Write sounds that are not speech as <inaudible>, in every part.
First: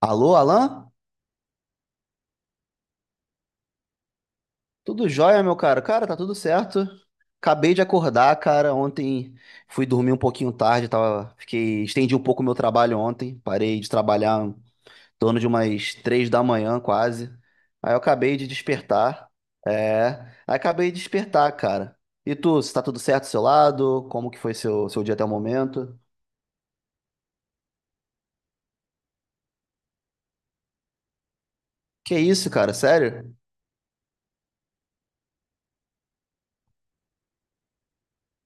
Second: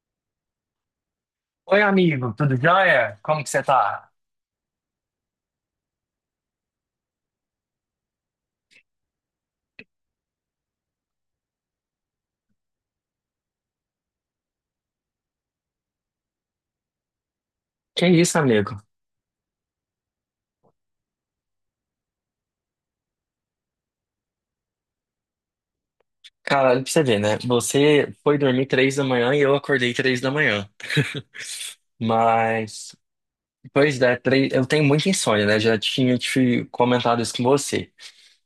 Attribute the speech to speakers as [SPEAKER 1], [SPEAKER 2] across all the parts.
[SPEAKER 1] Alô, Alan?
[SPEAKER 2] Oi, amigo, tudo jóia? Como que você tá?
[SPEAKER 1] Tudo jóia, meu cara? Cara, tá tudo certo. Acabei de acordar, cara. Ontem fui dormir um pouquinho tarde, Estendi um pouco o meu trabalho ontem. Parei de trabalhar em torno de umas 3 da manhã, quase. Aí eu
[SPEAKER 2] Que
[SPEAKER 1] acabei
[SPEAKER 2] isso,
[SPEAKER 1] de
[SPEAKER 2] amigo?
[SPEAKER 1] despertar. É... Aí acabei de despertar, cara. E tu, se tá tudo certo do seu lado? Como que foi seu dia até o momento?
[SPEAKER 2] Caralho, pra você ver, né? Você foi dormir 3 da manhã e eu acordei 3 da manhã.
[SPEAKER 1] Que isso, cara?
[SPEAKER 2] Mas,
[SPEAKER 1] Sério?
[SPEAKER 2] pois é, eu tenho muita insônia, né? Já tinha te comentado isso com você,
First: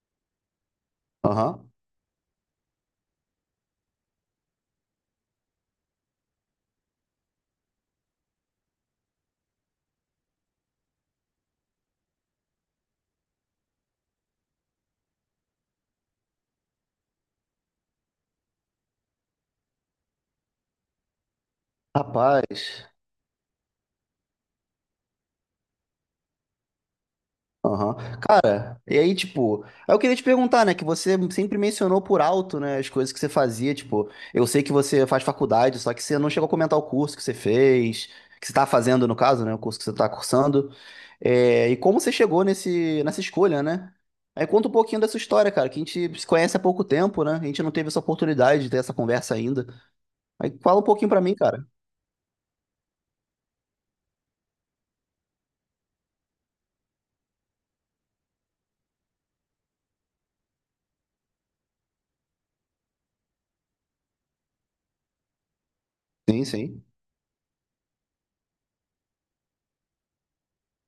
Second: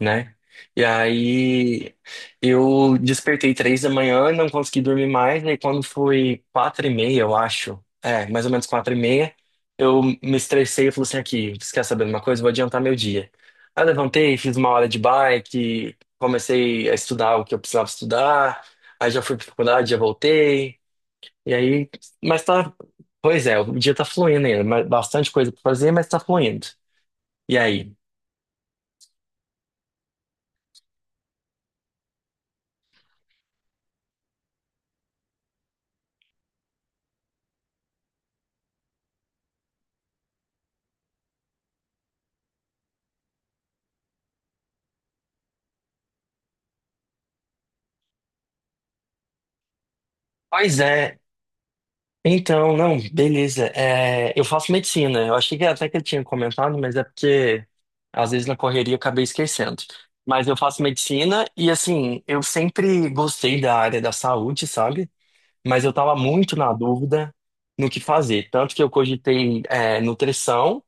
[SPEAKER 2] né? E
[SPEAKER 1] Aham.
[SPEAKER 2] aí eu despertei 3 da manhã, não consegui dormir mais, e aí quando foi 4h30, eu acho, mais ou menos 4h30, eu me estressei e falei assim, aqui, você quer saber de uma coisa? Vou adiantar meu dia. Aí eu levantei, fiz 1 hora de bike, comecei a estudar o que eu precisava estudar, aí já fui pra faculdade, já voltei, e aí, mas tá,
[SPEAKER 1] Rapaz.
[SPEAKER 2] pois é, o dia tá fluindo ainda, mas bastante coisa pra fazer, mas tá fluindo. E aí?
[SPEAKER 1] Aham. Cara, e aí, tipo, aí eu queria te perguntar, né, que você sempre mencionou por alto, né, as coisas que você fazia, tipo, eu sei que você faz faculdade, só que você não chegou a comentar o curso que você fez, que você tá fazendo, no caso, né, o curso que você tá cursando, e como você chegou nessa escolha, né? Aí conta um pouquinho dessa história, cara, que a gente se conhece há pouco tempo, né, a gente não teve essa oportunidade de ter essa conversa ainda. Aí
[SPEAKER 2] Pois
[SPEAKER 1] fala um pouquinho
[SPEAKER 2] é,
[SPEAKER 1] pra mim, cara.
[SPEAKER 2] então, não, beleza. É, eu faço medicina. Eu achei que até que eu tinha comentado, mas é porque às vezes na correria eu acabei esquecendo. Mas eu faço medicina e assim, eu sempre gostei da área da saúde, sabe? Mas eu tava
[SPEAKER 1] Sim,
[SPEAKER 2] muito na
[SPEAKER 1] sim.
[SPEAKER 2] dúvida no que fazer. Tanto que eu cogitei nutrição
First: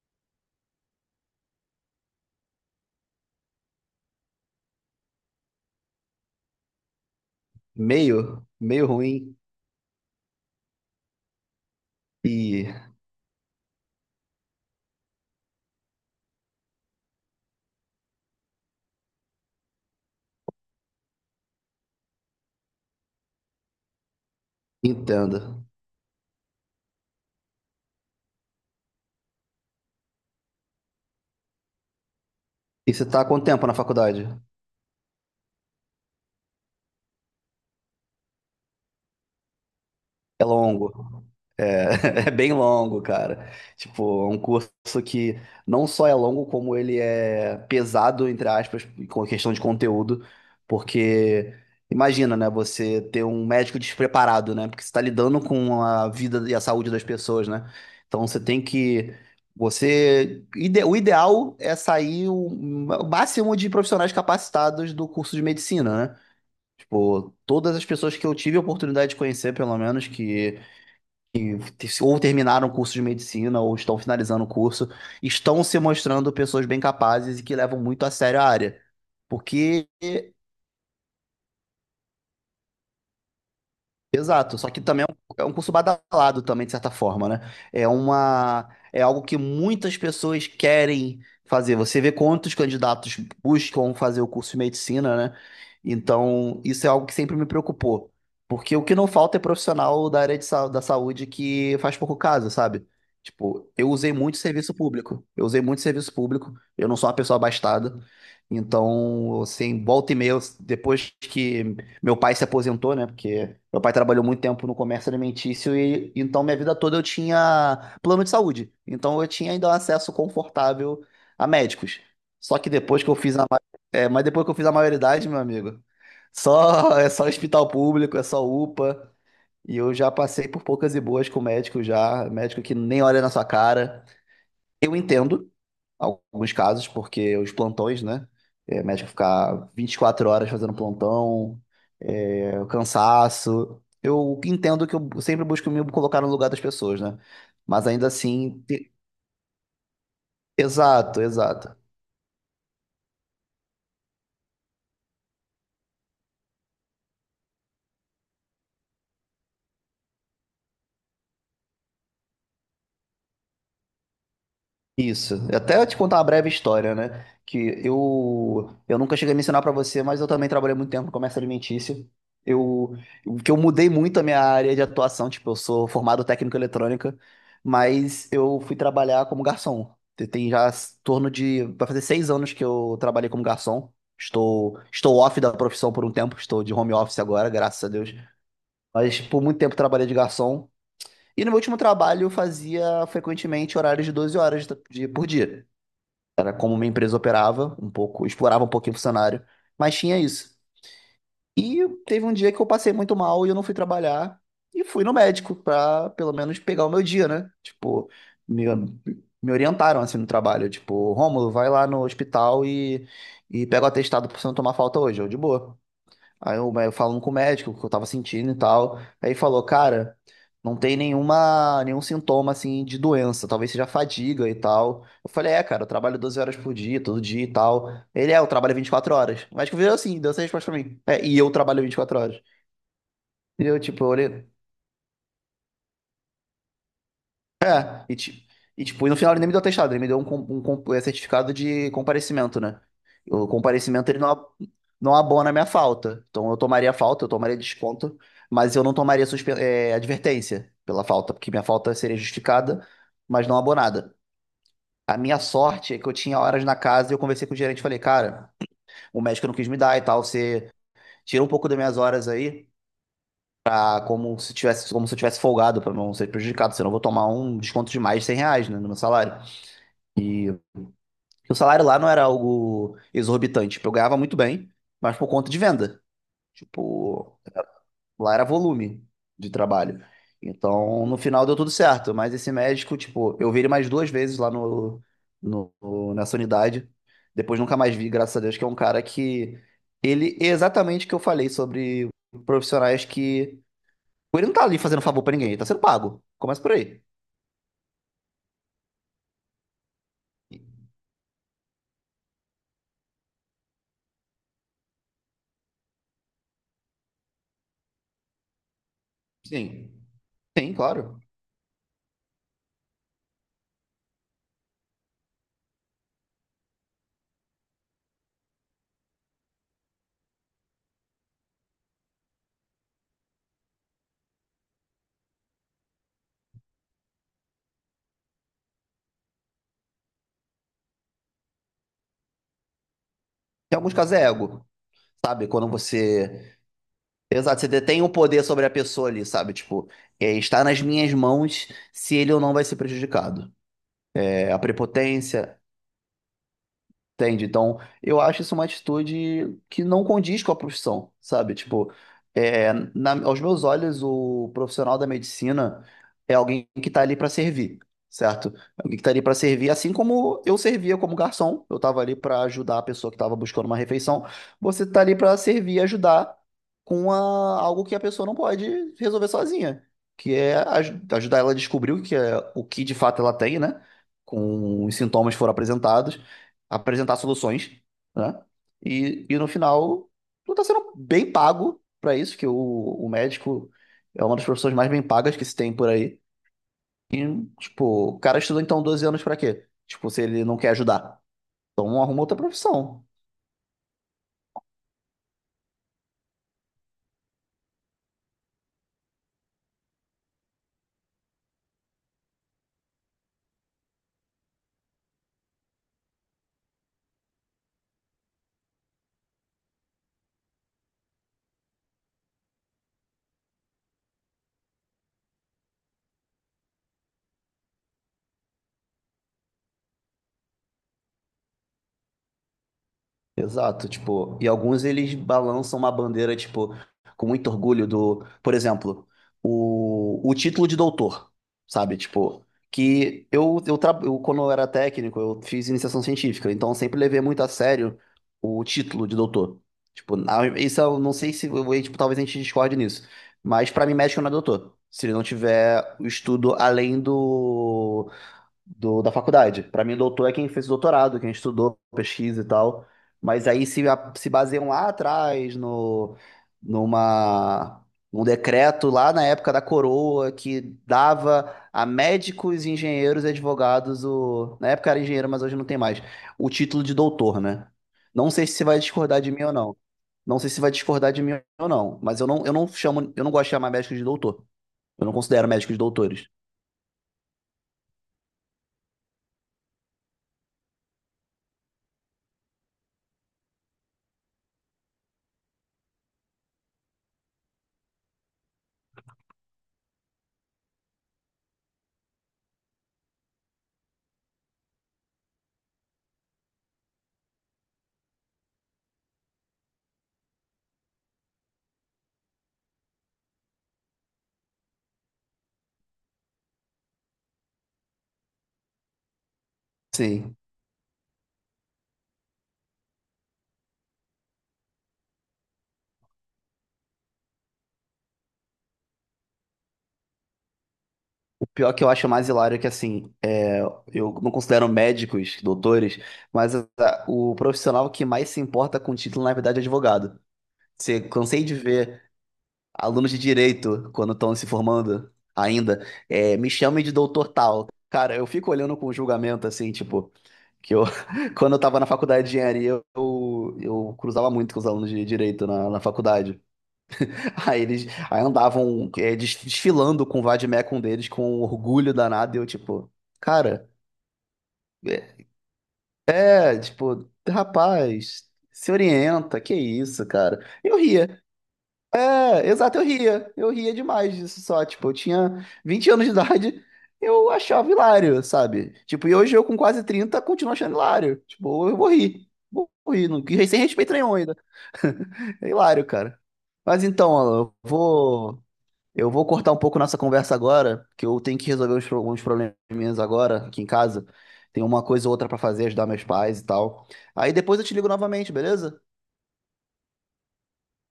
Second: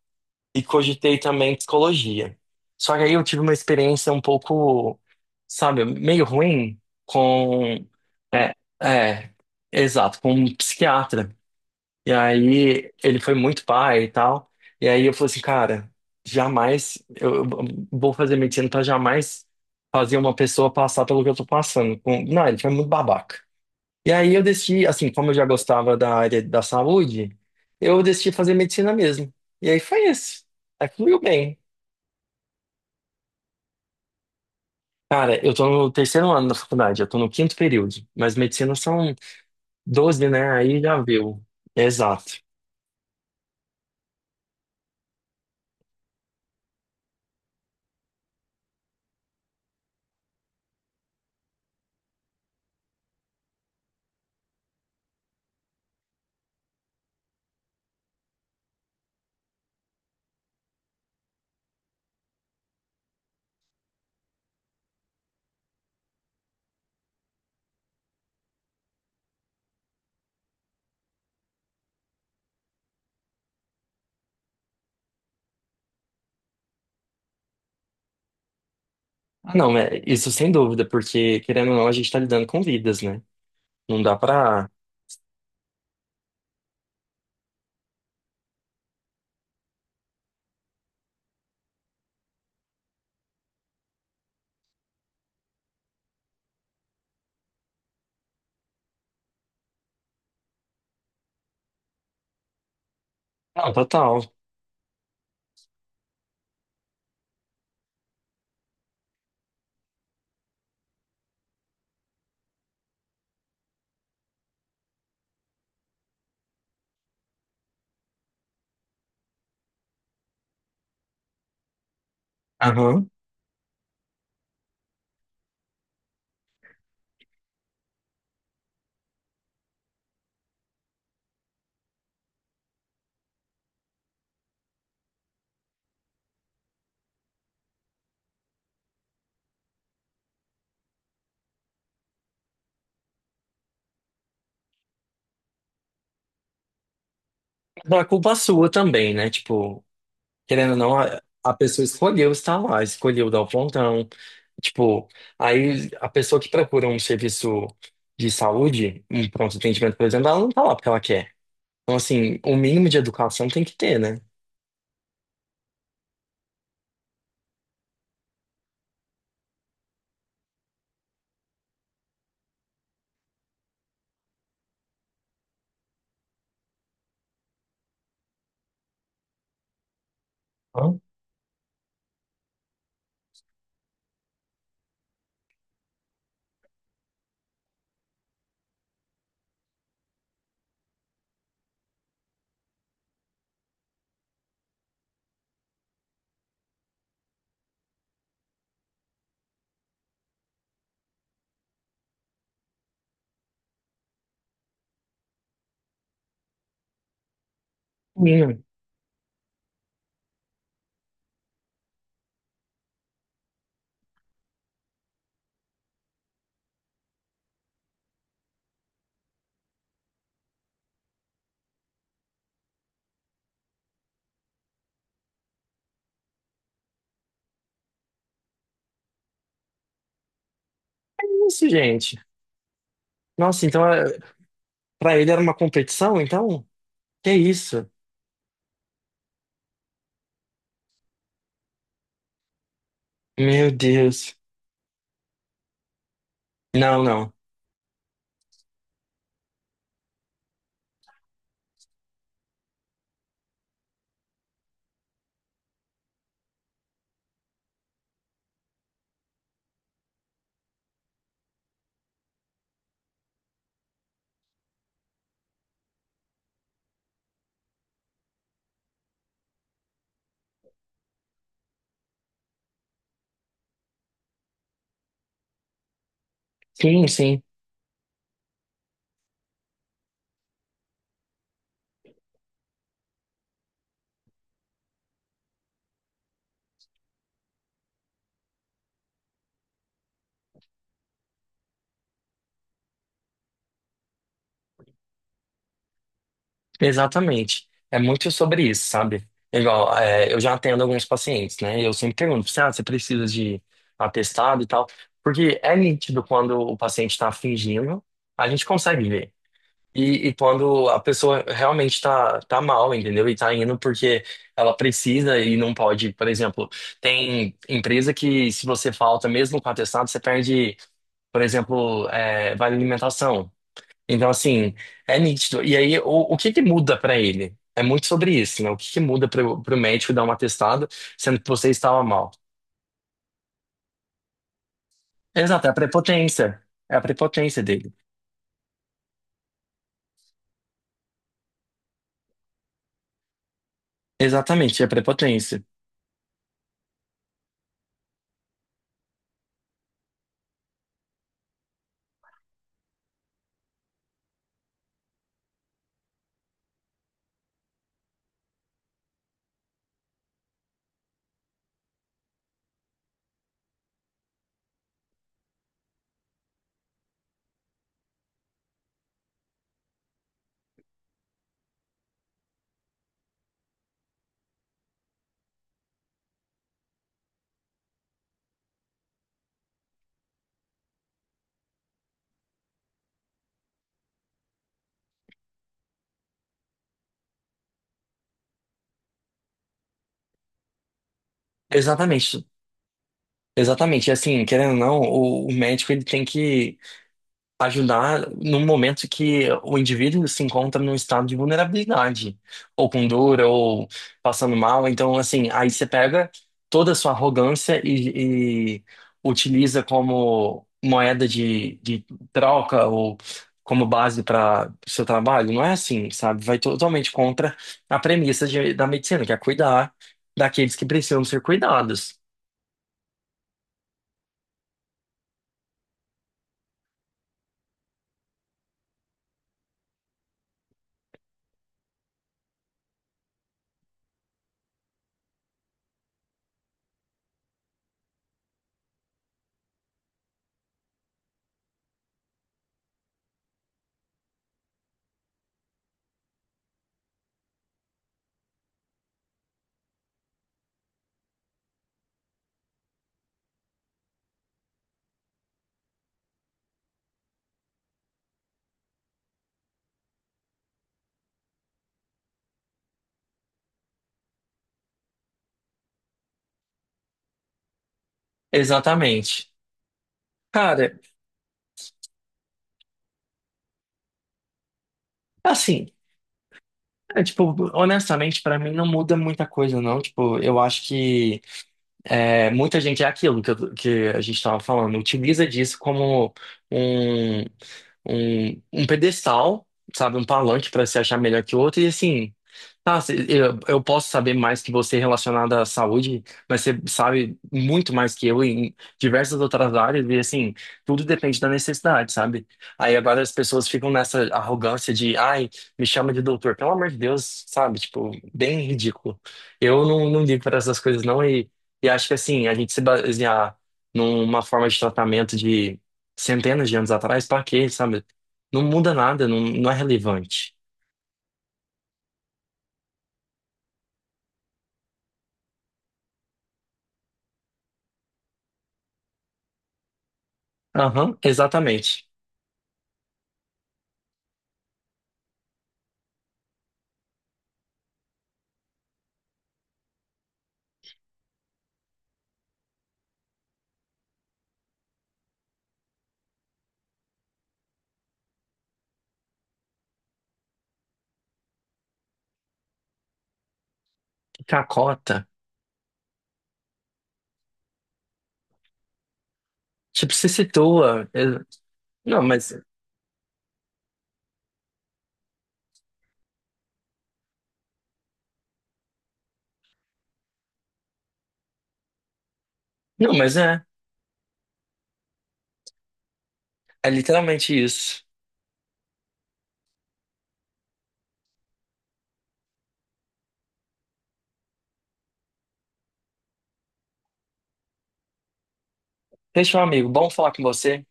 [SPEAKER 2] e cogitei também psicologia. Só que aí eu tive uma experiência um pouco, sabe, meio ruim com.
[SPEAKER 1] Meio,
[SPEAKER 2] É,
[SPEAKER 1] meio
[SPEAKER 2] é,
[SPEAKER 1] ruim
[SPEAKER 2] exato, com um psiquiatra. E aí
[SPEAKER 1] e
[SPEAKER 2] ele foi muito pai e tal. E aí eu falei assim, cara, jamais eu vou fazer medicina pra jamais fazer uma pessoa passar pelo que eu tô passando. Não, ele foi muito babaca. E aí eu decidi, assim, como eu já
[SPEAKER 1] entendo.
[SPEAKER 2] gostava da área da saúde, eu decidi fazer medicina mesmo. E aí foi isso. Aí fluiu bem.
[SPEAKER 1] E você tá há quanto tempo na faculdade?
[SPEAKER 2] Cara, eu tô no terceiro ano da faculdade, eu tô no quinto período, mas medicina são 12,
[SPEAKER 1] É
[SPEAKER 2] né? Aí já
[SPEAKER 1] longo,
[SPEAKER 2] viu.
[SPEAKER 1] <laughs> é
[SPEAKER 2] Exato.
[SPEAKER 1] bem longo, cara. Tipo, é um curso que não só é longo, como ele é pesado, entre aspas, com a questão de conteúdo, porque imagina, né, você ter um médico despreparado, né, porque você está lidando com a vida e a saúde das pessoas, né? Então você tem que, o ideal é sair o máximo de profissionais capacitados do curso de medicina, né? Tipo, todas as pessoas que eu tive a oportunidade de conhecer, pelo menos, que ou terminaram o curso de medicina ou estão finalizando o curso, estão se mostrando pessoas bem capazes e que levam muito a sério a área.
[SPEAKER 2] Ah, não,
[SPEAKER 1] Porque
[SPEAKER 2] é, isso sem dúvida, porque querendo ou não, a gente tá lidando com vidas, né? Não dá
[SPEAKER 1] Exato, só
[SPEAKER 2] pra.
[SPEAKER 1] que também é um curso badalado também, de certa forma, né? É algo que muitas pessoas querem fazer. Você vê quantos candidatos buscam fazer o curso de medicina, né? Então, isso é algo que sempre me preocupou. Porque o que não falta é profissional da área da saúde que faz pouco caso, sabe? Tipo,
[SPEAKER 2] Não,
[SPEAKER 1] eu usei
[SPEAKER 2] total.
[SPEAKER 1] muito serviço público. Eu usei muito serviço público. Eu não sou uma pessoa abastada. Então, assim, volta e meia, depois que meu pai se aposentou, né? Porque meu pai trabalhou muito tempo no comércio alimentício e então minha vida toda eu tinha plano de saúde. Então eu tinha ainda um acesso confortável a médicos. Só que depois
[SPEAKER 2] Aham.
[SPEAKER 1] que eu fiz mas depois que eu fiz a maioridade, meu amigo, só <laughs> é só hospital público, é só UPA. E eu já passei por poucas e boas com médico já, médico que nem olha na sua cara. Eu entendo alguns casos, porque os plantões, né? É, médico ficar 24 horas fazendo plantão, é, o cansaço. Eu entendo que eu sempre busco me colocar no lugar das pessoas, né? Mas
[SPEAKER 2] Não é
[SPEAKER 1] ainda
[SPEAKER 2] culpa
[SPEAKER 1] assim.
[SPEAKER 2] sua também, né? Tipo, querendo ou não,
[SPEAKER 1] Exato,
[SPEAKER 2] a, a
[SPEAKER 1] exato.
[SPEAKER 2] pessoa escolheu estar lá, escolheu dar o plantão. Tipo, aí a pessoa que procura um serviço de saúde, um pronto atendimento, por exemplo, ela não tá lá porque ela quer. Então, assim, o mínimo de educação tem que ter, né?
[SPEAKER 1] Isso. Até te contar uma breve história, né? Que eu nunca cheguei a mencionar pra você, mas eu também trabalhei muito tempo no comércio alimentício. Eu o que eu mudei muito a minha área de atuação, tipo, eu sou formado técnico em eletrônica, mas eu fui trabalhar como garçom. Tem já
[SPEAKER 2] Hã?
[SPEAKER 1] torno de vai fazer 6 anos que eu trabalhei como garçom. Estou off da profissão por um tempo, estou de home office agora, graças a Deus. Mas por muito tempo trabalhei de garçom. E no meu último trabalho eu fazia frequentemente horários de 12 horas por dia. Era como uma empresa operava um pouco, explorava um pouquinho o funcionário, mas tinha isso. E teve um dia que eu passei muito mal e eu não fui trabalhar e fui no médico pra pelo menos pegar o meu dia, né? Tipo,
[SPEAKER 2] Mínimo.
[SPEAKER 1] me, me orientaram assim no trabalho, tipo, Rômulo, vai lá no hospital e pega o atestado pra você não tomar falta hoje, eu de boa. Aí eu falando com o médico, o que eu tava sentindo e tal. Aí ele falou, cara, não tem nenhum sintoma assim de doença, talvez seja fadiga e tal. Eu falei, é, cara, eu trabalho 12 horas por dia, todo dia e tal. Eu trabalho 24 horas. O médico virou assim, deu essa resposta pra mim. É, e eu
[SPEAKER 2] Isso,
[SPEAKER 1] trabalho vinte e
[SPEAKER 2] gente.
[SPEAKER 1] quatro horas. E
[SPEAKER 2] Nossa,
[SPEAKER 1] eu,
[SPEAKER 2] então,
[SPEAKER 1] tipo,
[SPEAKER 2] é-
[SPEAKER 1] eu olhei.
[SPEAKER 2] pra ele era uma competição, então? Que isso?
[SPEAKER 1] É, e, ti- e tipo, e no final ele nem me deu atestado, ele me deu um certificado de comparecimento, né? O
[SPEAKER 2] Meu
[SPEAKER 1] comparecimento ele
[SPEAKER 2] Deus.
[SPEAKER 1] não abona a minha falta. Então eu tomaria
[SPEAKER 2] Não,
[SPEAKER 1] falta, eu
[SPEAKER 2] não.
[SPEAKER 1] tomaria desconto, mas eu não tomaria advertência pela falta, porque minha falta seria justificada, mas não abonada. A minha sorte é que eu tinha horas na casa e eu conversei com o gerente e falei, cara, o médico não quis me dar e tal, você tira um pouco das minhas horas aí, ah, como se tivesse, como se eu tivesse folgado pra não ser prejudicado, senão eu vou tomar um desconto de mais de R$ 100, né, no meu salário. Porque o salário lá não era algo exorbitante. Tipo, eu ganhava muito bem, mas por conta de venda.
[SPEAKER 2] Sim,
[SPEAKER 1] Tipo,
[SPEAKER 2] sim,
[SPEAKER 1] lá era volume de trabalho. Então, no final deu tudo certo. Mas esse médico, tipo, eu vi ele mais duas vezes lá nessa unidade. Depois nunca mais vi, graças a Deus, que é um cara que. Ele é exatamente o que eu falei sobre profissionais que. Tipo, ele não tá ali fazendo favor pra ninguém, ele tá sendo pago. Começa por aí.
[SPEAKER 2] exatamente. É muito sobre isso, sabe? É igual, é, eu já atendo alguns pacientes, né? E eu sempre pergunto, assim, ah, você precisa de atestado e tal? Porque é nítido quando o paciente está fingindo, a gente consegue ver.
[SPEAKER 1] Sim.
[SPEAKER 2] E
[SPEAKER 1] Sim,
[SPEAKER 2] quando a
[SPEAKER 1] claro.
[SPEAKER 2] pessoa realmente tá mal, entendeu? E tá indo porque ela precisa e não pode. Por exemplo, tem empresa que se você falta mesmo com atestado, você perde, por exemplo, vale alimentação. Então, assim, é nítido. E aí, o que que muda pra ele? É muito sobre isso, né? O que que muda pro médico dar um atestado, sendo que você estava mal?
[SPEAKER 1] Em alguns casos é ego, sabe?
[SPEAKER 2] Exato,
[SPEAKER 1] Quando
[SPEAKER 2] é a prepotência.
[SPEAKER 1] você
[SPEAKER 2] É a prepotência
[SPEAKER 1] Exato, você
[SPEAKER 2] dele.
[SPEAKER 1] detém o poder sobre a pessoa ali, sabe? Tipo, é, está nas minhas mãos se ele ou não vai ser prejudicado. É, a
[SPEAKER 2] Exatamente, é a
[SPEAKER 1] prepotência.
[SPEAKER 2] prepotência.
[SPEAKER 1] Entende? Então, eu acho isso uma atitude que não condiz com a profissão, sabe? Tipo, aos meus olhos, o profissional da medicina é alguém que está ali para servir, certo? Alguém que está ali para servir, assim como eu servia como garçom, eu estava ali para ajudar a pessoa que estava buscando uma refeição. Você está ali para servir e ajudar com algo que a pessoa não pode resolver sozinha, que é ajudar ela a descobrir o que é, o que de fato ela tem, né? Com os sintomas que foram apresentados apresentar soluções, né? E no final, tu tá sendo bem pago pra isso, que o médico é uma das profissões mais bem pagas que se tem por aí. E, tipo, o cara estudou então 12 anos pra quê? Tipo, se ele não quer ajudar. Então arruma outra
[SPEAKER 2] Exatamente.
[SPEAKER 1] profissão.
[SPEAKER 2] Exatamente. E assim, querendo ou não, o médico ele tem que ajudar no momento que o indivíduo se encontra num estado de vulnerabilidade, ou com dor, ou passando mal. Então, assim, aí você pega toda a sua arrogância e utiliza como moeda de troca ou como base para o seu trabalho. Não é assim, sabe? Vai totalmente contra a premissa da medicina, que é cuidar daqueles que precisam ser cuidados.
[SPEAKER 1] Exato, tipo, e alguns eles balançam uma bandeira, tipo, com muito orgulho do, por exemplo, o título de doutor, sabe? Tipo, que quando eu era técnico, eu fiz iniciação científica, então eu sempre levei muito a sério o título de doutor. Tipo, isso eu não sei se, tipo, talvez a gente discorde nisso, mas pra mim médico não é doutor, se ele não tiver o estudo além da faculdade. Para mim, doutor é quem fez o doutorado, quem estudou, pesquisa e tal. Mas aí se baseiam lá atrás no, numa, num decreto lá na época da coroa que dava a médicos, engenheiros e advogados o, na época era engenheiro, mas hoje não tem mais, o título de doutor, né? Não sei se você vai discordar de mim
[SPEAKER 2] Exatamente.
[SPEAKER 1] ou não. Não sei se vai
[SPEAKER 2] Cara,
[SPEAKER 1] discordar de mim ou não, mas eu não chamo, eu não gosto de chamar médicos de doutor. Eu não considero médicos
[SPEAKER 2] assim.
[SPEAKER 1] doutores.
[SPEAKER 2] É, tipo, honestamente, pra mim não muda muita coisa, não. Tipo, eu acho que. É, muita gente é aquilo que a gente estava falando, utiliza disso como um, um pedestal, sabe? Um palanque para se achar melhor que o outro, e assim, eu posso saber mais que você relacionado à saúde, mas você sabe muito mais que eu em diversas outras áreas, e assim, tudo depende da necessidade, sabe? Aí agora as pessoas ficam nessa arrogância de, ai, me chama de doutor, pelo amor de Deus, sabe? Tipo, bem ridículo. Eu não
[SPEAKER 1] Sim.
[SPEAKER 2] ligo para essas coisas, não, e acho que assim, a gente se basear numa forma de tratamento de centenas de anos atrás, pra quê, sabe? Não muda nada, não, não é relevante.
[SPEAKER 1] O pior que eu acho mais hilário é que, assim, é, eu não considero médicos, doutores, mas o profissional que mais se importa com o título, na verdade, é advogado. Você
[SPEAKER 2] Aham,
[SPEAKER 1] Cansei de ver
[SPEAKER 2] exatamente.
[SPEAKER 1] alunos de direito, quando estão se formando ainda, me chamem de doutor tal. Cara, eu fico olhando com julgamento, assim, tipo, que <laughs> quando eu tava na faculdade de engenharia, eu cruzava muito com os alunos de direito na faculdade. Aí eles aí andavam desfilando com o Vadmecum deles com um orgulho danado. E eu, tipo, cara,
[SPEAKER 2] Cacota.
[SPEAKER 1] é, rapaz, se orienta, que isso,
[SPEAKER 2] Tipo, se
[SPEAKER 1] cara. Eu
[SPEAKER 2] situa.
[SPEAKER 1] ria.
[SPEAKER 2] Não,
[SPEAKER 1] É,
[SPEAKER 2] mas.
[SPEAKER 1] exato, eu ria. Eu ria demais disso só. Tipo, eu tinha 20 anos de idade, eu achava hilário, sabe? Tipo, e hoje eu com quase 30 continuo achando hilário. Tipo, eu vou rir. Vou rir,
[SPEAKER 2] Não,
[SPEAKER 1] não,
[SPEAKER 2] mas
[SPEAKER 1] sem
[SPEAKER 2] é.
[SPEAKER 1] respeito nenhum ainda. <laughs> É hilário, cara. Mas
[SPEAKER 2] É
[SPEAKER 1] então, Alan, eu
[SPEAKER 2] literalmente isso.
[SPEAKER 1] vou. Eu vou cortar um pouco nossa conversa agora, que eu tenho que resolver uns probleminhas agora aqui em casa. Tem uma coisa ou outra pra fazer, ajudar meus pais e tal. Aí depois eu te ligo novamente, beleza?
[SPEAKER 2] Deixa, meu amigo, bom falar com você.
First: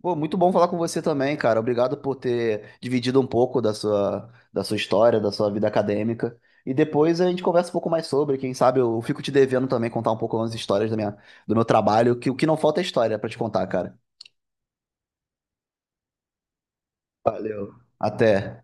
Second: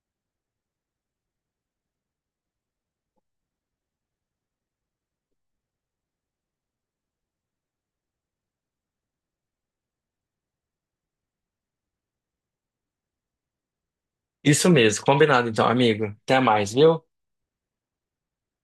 [SPEAKER 1] Pô, muito bom falar com você também, cara. Obrigado por ter dividido um pouco da sua história, da sua vida acadêmica. E depois a gente conversa um pouco mais sobre. Quem sabe eu fico te devendo também contar um pouco umas histórias da do meu trabalho, que o que não falta é história pra te contar, cara.
[SPEAKER 2] Isso mesmo, combinado então, amigo. Até mais, viu?
[SPEAKER 1] Até.